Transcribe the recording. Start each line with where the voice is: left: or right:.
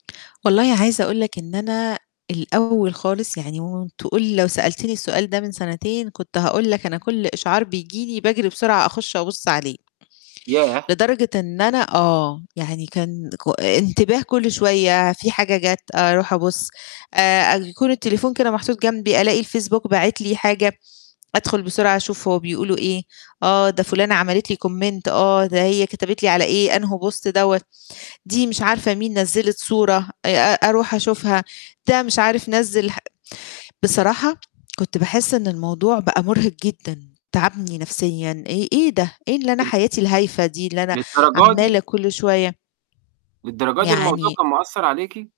left: والله عايزة أقول لك إن أنا الأول خالص يعني [unintelligible] تقول لو سألتيني السؤال ده من سنتين كنت هاقول لك أنا كلّ إشعار بييجي لي باجري بسرعة أخش أبُصّ عليه.
right: ياه!
left: لدرجة إن أنا آه يعني كان ك انتباه كلّ شوية في حاجة جات أروح أبُصّ، آآ أ يكون التليفون كان محطوط جنبي ألاقي الفيسبوك باعِت لي حاجة، أدخل بسرعة أشوف هو بيقولوا إيه، آه ده فلانة عملت لي Comment آه ده هي كتبت لي على إيه أنهو Post دوّة، دي مش عارفة مين نزّلِت صورة، آآ أ أروح أشوفها، ده مش عارف نزِّل ح بصراحة كنت باحس إن الموضوع بقى مرهق جدًا تعبني نفسيًا، إيه إيه ده؟! إيه اللي أنا
right: [unintelligible]
left: حياتي الهايفة دي اللي أنا
right: للدرجة
left: عمالة
right: دي؟
left: كلّ شوية
right: للدرجة دي الموضوع
left: يعني
right: كان مأثّر عليكِ؟